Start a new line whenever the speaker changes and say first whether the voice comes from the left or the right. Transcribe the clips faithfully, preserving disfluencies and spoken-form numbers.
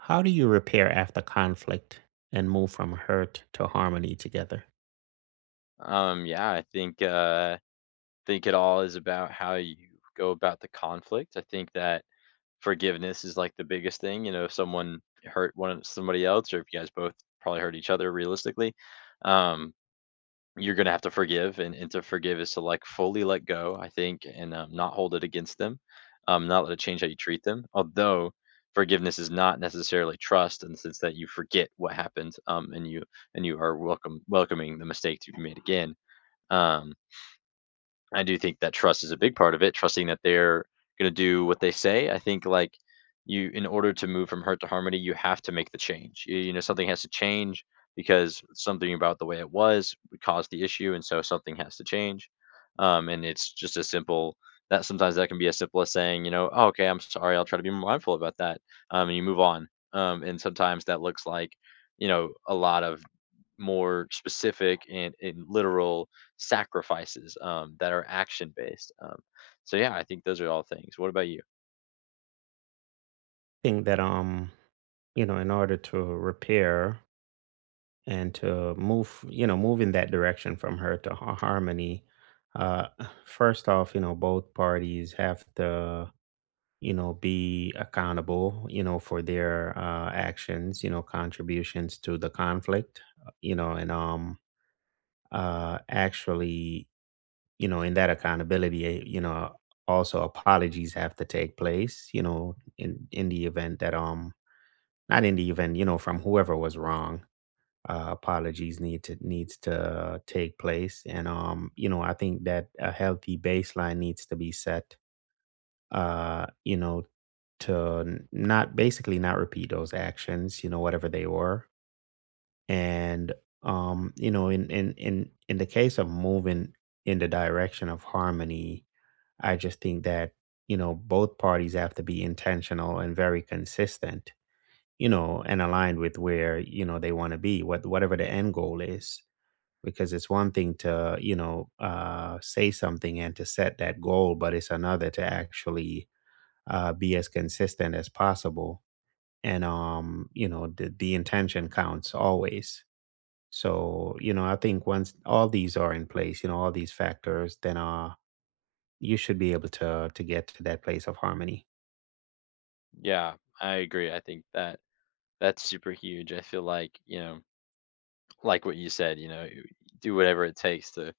right: How do you repair after conflict and move from hurt to harmony together?
left: Um, yeah, I think uh, think it all is about how you go about the conflict. I think that forgiveness is like the biggest thing. You know, if someone hurt one of- somebody else, or if you guys both probably hurt each other realistically, um, you're gonna have to forgive, and, and to forgive is to like fully let go. I think, and um, not hold it against them, um, not let it change how you treat them. Although forgiveness is not necessarily trust in the sense that you forget what happened um, and you and you are welcome welcoming the mistake to be made again. um I do think that trust is a big part of it, trusting that they're going to do what they say. I think like you in order to move from hurt to harmony, you have to make the change. You, you know, something has to change because something about the way it was caused the issue and so something has to change. Um and it's just as simple that sometimes that can be as simple as saying, you know, oh, okay, I'm sorry, I'll try to be mindful about that. Um and you move on. Um and sometimes that looks like, you know, a lot of more specific and, and literal sacrifices um, that are action based. Um, so yeah, I think those are all things. What about you?
right: I think that um, you know, in order to repair and to move, you know, move in that direction from hurt to har- harmony, uh, first off, you know, both parties have to, you know, be accountable, you know, for their uh, actions, you know, contributions to the conflict, uh, you know, and um, uh, actually you know, in that accountability, eh, you know, also apologies have to take place, you know, in in the event that um not in the event, you know, from whoever was wrong. Uh, apologies need to needs to take place, and um, you know, I think that a healthy baseline needs to be set. Uh, you know, to n- not basically not repeat those actions, you know, whatever they were, and um, you know, in in in in the case of moving in the direction of harmony, I just think that, you know, both parties have to be intentional and very consistent, you know, and aligned with where, you know, they want to be, what whatever the end goal is. Because it's one thing to, you know, uh, say something and to set that goal, but it's another to actually uh, be as consistent as possible. And, um, you know, the, the intention counts always. So, you know, I think once all these are in place, you know, all these factors, then uh, you should be able to to get to that place of harmony.
left: Yeah, I agree. I think that that's super huge. I feel like you know like what you said, you know, do whatever it takes to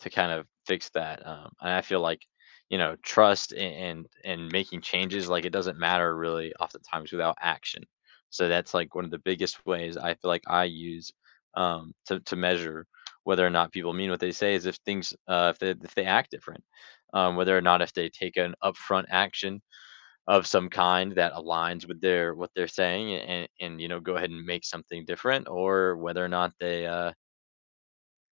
left: to kind of fix that. Um, and I feel like, you know, trust and, and making changes, like it doesn't matter really oftentimes without action. So that's like one of the biggest ways I feel like I use um, to to measure whether or not people mean what they say is if things uh, if they if they act different, um, whether or not if they take an upfront action of some kind that aligns with their what they're saying and and you know go ahead and make something different or whether or not they uh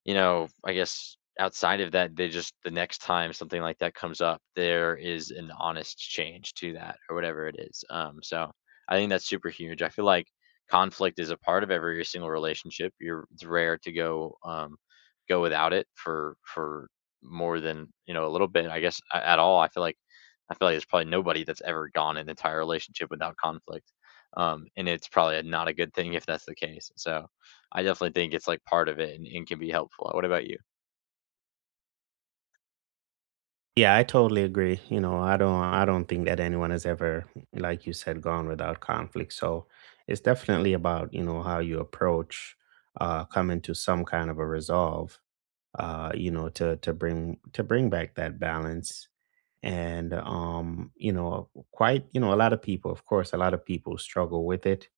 left: you know, I guess outside of that, they just the next time something like that comes up, there is an honest change to that or whatever it is. Um, so I think that's super huge. I feel like conflict is a part of every single relationship. You're it's rare to go um, go without it for for more than you know a little bit. I guess a- at all. I feel like I feel like there's probably nobody that's ever gone an entire relationship without conflict. Um, and it's probably not a good thing if that's the case. So I definitely think it's like part of it and, and can be helpful. What about you?
right: Yeah, I totally agree. You know, I don't I don't think that anyone has ever, like you said, gone without conflict. So it's definitely about, you know, how you approach uh coming to some kind of a resolve, uh, you know, to to bring to bring back that balance. And um, you know, quite, you know, a lot of people, of course, a lot of people struggle with it.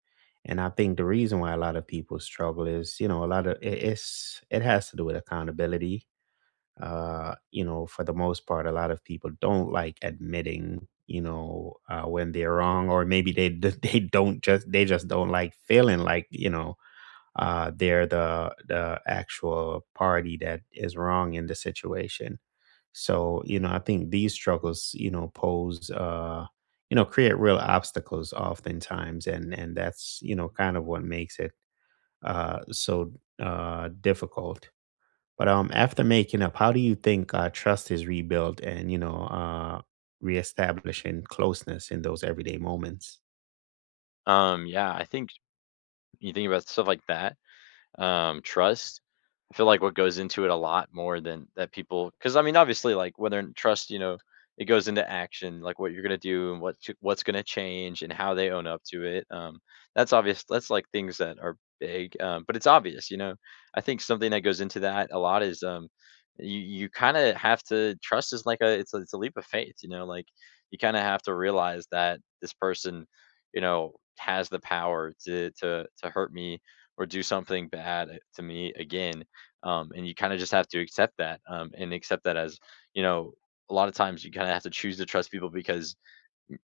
right: And I think the reason why a lot of people struggle is, you know, a lot of it- it's it has to do with accountability uh, you know, for the most part, a lot of people don't like admitting, you know, uh, when they're wrong, or maybe they d- they don't just they just don't like feeling like you know uh, they're the the actual party that is wrong in the situation. So you know, I think these struggles, you know, pose. Uh, you know, create real obstacles oftentimes, and and that's you know kind of what makes it uh, so uh, difficult. But, um, after making up, how do you think, uh, trust is rebuilt and, you know, uh, reestablishing closeness in those everyday moments?
left: Um, yeah, I think you think about stuff like that. Um, trust. I feel like what goes into it a lot more than that people, because I mean, obviously, like whether in trust, you know, it goes into action, like what you're gonna do and what to- what's gonna change and how they own up to it. Um, that's obvious. That's like things that are big, um, but it's obvious, you know. I think something that goes into that a lot is um, you you kind of have to trust is like a it's a, it's a leap of faith, you know. Like you kind of have to realize that this person, you know, has the power to to to hurt me or do something bad to me again. Um, and you kind of just have to accept that um, and accept that as, you know, a lot of times you kind of have to choose to trust people because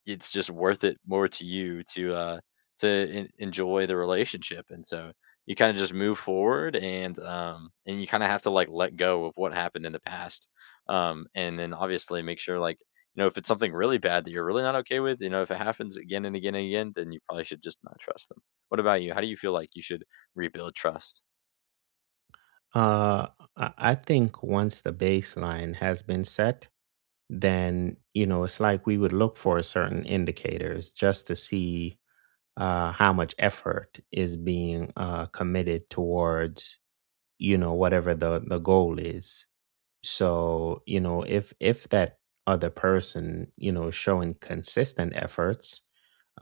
left: it's just worth it more to you to uh to en- enjoy the relationship and so you kind of just move forward and um and you kind of have to like let go of what happened in the past um and then obviously make sure like you know if it's something really bad that you're really not okay with, you know, if it happens again and again and again then you probably should just not trust them. What about you? How do you feel like you should rebuild trust?
right: Uh, I I think once the baseline has been set, then, you know, it's like we would look for certain indicators just to see, uh, how much effort is being, uh, committed towards, you know, whatever the the goal is. So, you know, if if that other person, you know, is showing consistent efforts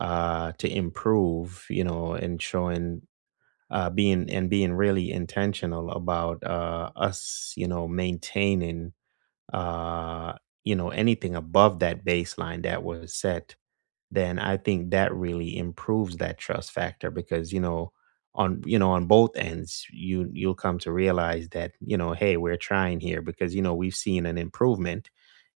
right: uh to improve, you know, and showing uh being and being really intentional about uh us, you know, maintaining uh you know anything above that baseline that was set then I think that really improves that trust factor because, you know, on you know, on both ends, you you'll come to realize that, you know, hey, we're trying here because, you know, we've seen an improvement,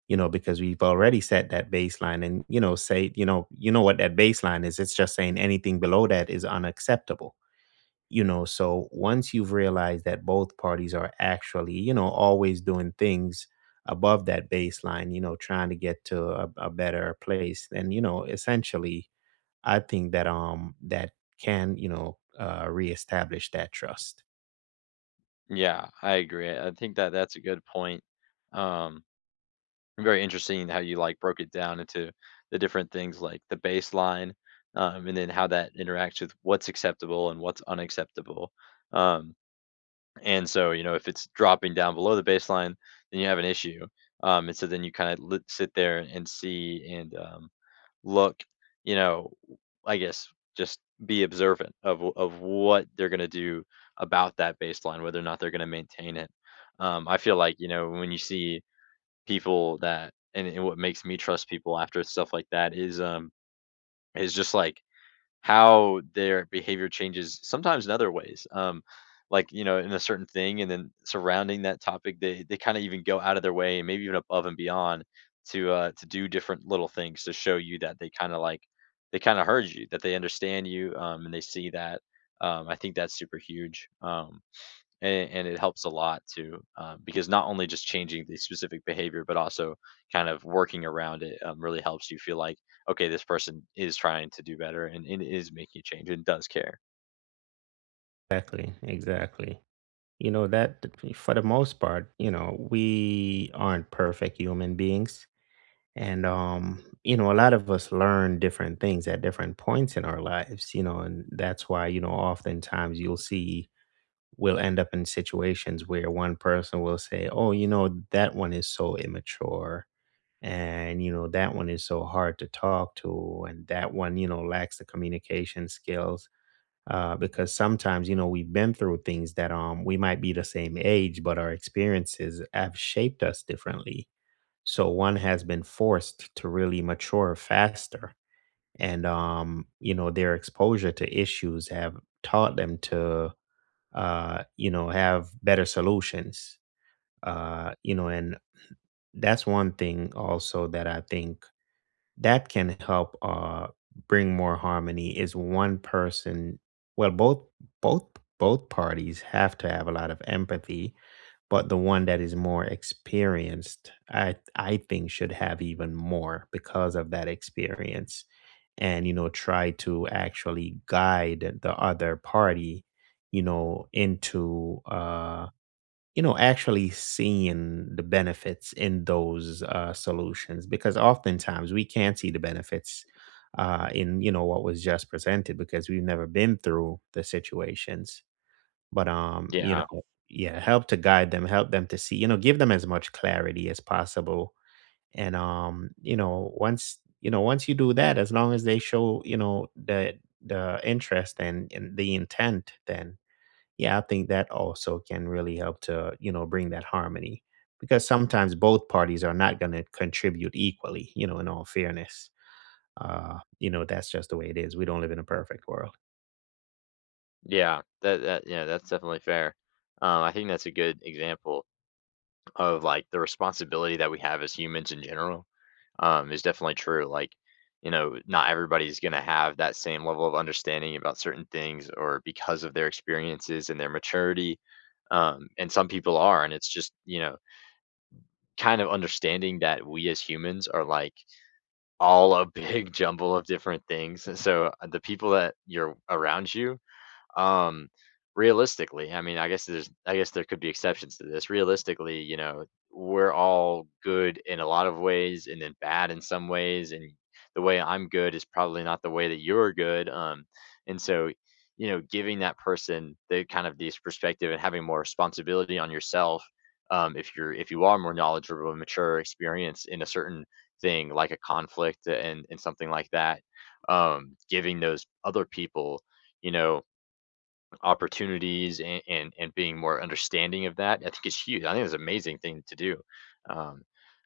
right: you know, because we've already set that baseline and, you know, say, you know, you know what that baseline is. It's just saying anything below that is unacceptable. You know, so once you've realized that both parties are actually, you know, always doing things above that baseline, you know, trying to get to a, a better place, then, you know, essentially I think that um that can you know uh, reestablish that trust.
left: Yeah, I agree. I think that that's a good point. um Very interesting how you, like, broke it down into the different things, like the baseline, um, and then how that interacts with what's acceptable and what's unacceptable. Um, and so, you know, if it's dropping down below the baseline, then you have an issue. Um, and so then you kind of lit sit there and see and, um, look, you know, I guess just be observant of w of what they're gonna do about that baseline, whether or not they're gonna maintain it. Um, I feel like, you know, when you see people that and and what makes me trust people after stuff like that is, um is just, like, how their behavior changes sometimes in other ways, um, like, you know, in a certain thing and then surrounding that topic, they they kinda even go out of their way and maybe even above and beyond to, uh to do different little things to show you that they kinda, like they kinda heard you, that they understand you, um, and they see that, um, I think that's super huge, um and, and it helps a lot too, um, because not only just changing the specific behavior but also kind of working around it, um, really helps you feel like okay this person is trying to do better and, and is making a change and does care.
right: Exactly, exactly. You know that for the most part, you know we aren't perfect human beings, and um you know a lot of us learn different things at different points in our lives. You know, and that's why you know oftentimes you'll see we'll end up in situations where one person will say, "Oh, you know that one is so immature." and you know that one is so hard to talk to and that one you know lacks the communication skills uh, because sometimes you know we've been through things that um we might be the same age but our experiences have shaped us differently so one has been forced to really mature faster and um you know their exposure to issues have taught them to uh you know have better solutions uh you know and that's one thing also that I think that can help uh bring more harmony is one person well both both both parties have to have a lot of empathy but the one that is more experienced i i think should have even more because of that experience and you know try to actually guide the other party you know into uh you know actually seeing the benefits in those uh, solutions because oftentimes we can't see the benefits uh, in you know what was just presented because we've never been through the situations but um you
left: Yeah,
right: know yeah help to guide them help them to see you know give them as much clarity as possible and um you know once you know once you do that as long as they show you know the the interest and, and the intent then yeah, I think that also can really help to, you know, bring that harmony because sometimes both parties are not going to contribute equally, you know, in all fairness. Uh, you know, that's just the way it is. We don't live in a perfect world.
left: yeah, that that yeah, that's definitely fair. Um, I think that's a good example of like the responsibility that we have as humans in general. Um, is definitely true. Like, you know, not everybody's going to have that same level of understanding about certain things or because of their experiences and their maturity. Um, and some people are. And it's just, you know, kind of understanding that we as humans are like all a big jumble of different things. And so uh, the people that you're around you um, realistically, I mean, I guess there's, I guess there could be exceptions to this. Realistically, you know, we're all good in a lot of ways, and then bad in some ways. And the way I'm good is probably not the way that you're good. Um, and so, you know, giving that person the kind of this perspective and having more responsibility on yourself. Um, if you're if you are more knowledgeable and mature experience in a certain thing like a conflict and and something like that, um giving those other people, you know, opportunities and, and and being more understanding of that, I think it's huge. I think it's an amazing thing to do. um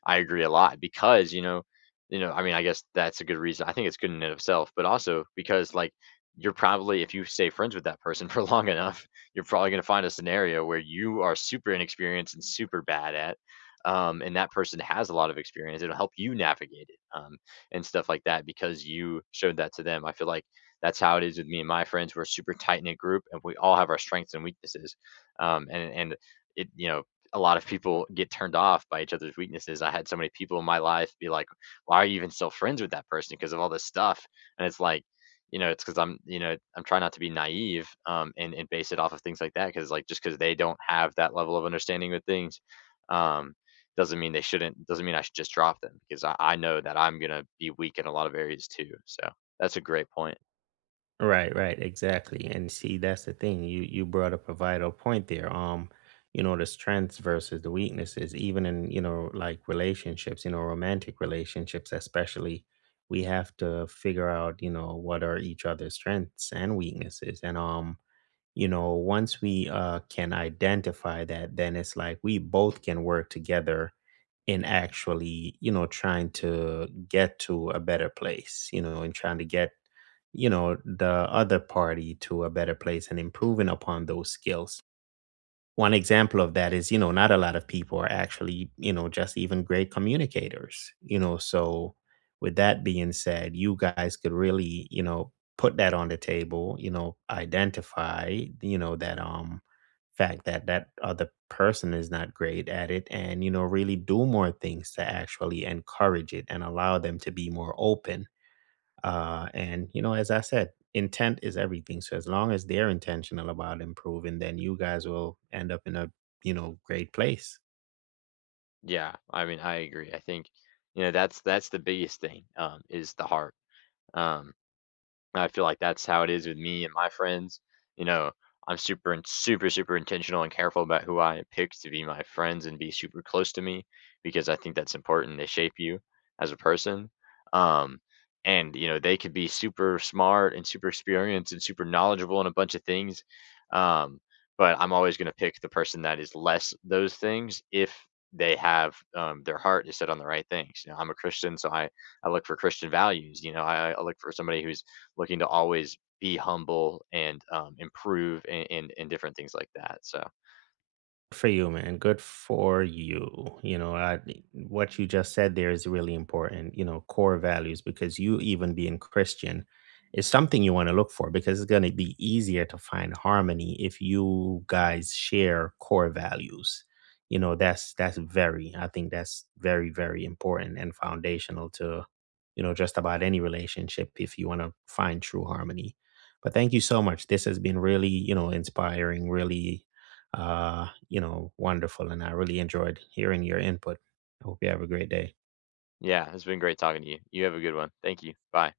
left: I agree a lot because you know you know I mean I guess that's a good reason. I think it's good in and of itself but also because like you're probably if you stay friends with that person for long enough you're probably going to find a scenario where you are super inexperienced and super bad at, um and that person has a lot of experience. It'll help you navigate it, um and stuff like that because you showed that to them. I feel like that's how it is with me and my friends. We're a super tight knit group, and we all have our strengths and weaknesses. Um, and and it you know a lot of people get turned off by each other's weaknesses. I had so many people in my life be like, "Why are you even still friends with that person?" Because of all this stuff, and it's like. You know, it's because I'm, you know, I'm trying not to be naive, um, and and base it off of things like that. Because like just because they don't have that level of understanding with things, um, doesn't mean they shouldn't doesn't mean I should just drop them because I, I know that I'm going to be weak in a lot of areas too, so that's a great point.
right: Right, right, exactly. And see, that's the thing. You you brought up a vital point there. Um, you know, the strengths versus the weaknesses, even in, you know, like relationships, you know, romantic relationships especially, we have to figure out, you know, what are each other's strengths and weaknesses. And um you know once we uh, can identify that then it's like we both can work together in actually you know trying to get to a better place you know and trying to get you know the other party to a better place and improving upon those skills one example of that is, you know, not a lot of people are actually, you know, just even great communicators, you know. So, with that being said, you guys could really, you know, put that on the table, you know, identify, you know, that um fact that that other person is not great at it and, you know, really do more things to actually encourage it and allow them to be more open uh, and you know, as I said, intent is everything. So as long as they're intentional about improving, then you guys will end up in a you know great place.
left: Yeah, I mean, I agree. I think, you know, that's that's the biggest thing, um, is the heart. Um, I feel like that's how it is with me and my friends. You know, I'm super and super, super intentional and careful about who I pick to be my friends and be super close to me because I think that's important. They shape you as a person. Um, and you know, they could be super smart and super experienced and super knowledgeable in a bunch of things. Um, but I'm always going to pick the person that is less those things if they have, um, their heart set on the right things. You know, I'm a Christian, so I I look for Christian values. You know, I look for somebody who's looking to always be humble and, um, improve and, and, and different things like that. So,
right: For you, man. Good for you. You know, I, what you just said there is really important, you know, core values, because you even being Christian is something you want to look for because it's going to be easier to find harmony if you guys share core values. You know, that's, that's very, I think that's very, very important and foundational to, you know, just about any relationship if you want to find true harmony. But thank you so much. This has been really, you know, inspiring, really uh, you know, wonderful. And I really enjoyed hearing your input. I hope you have a great day.
left: yeah, it's been great talking to you. You have a good one. Thank you. Bye.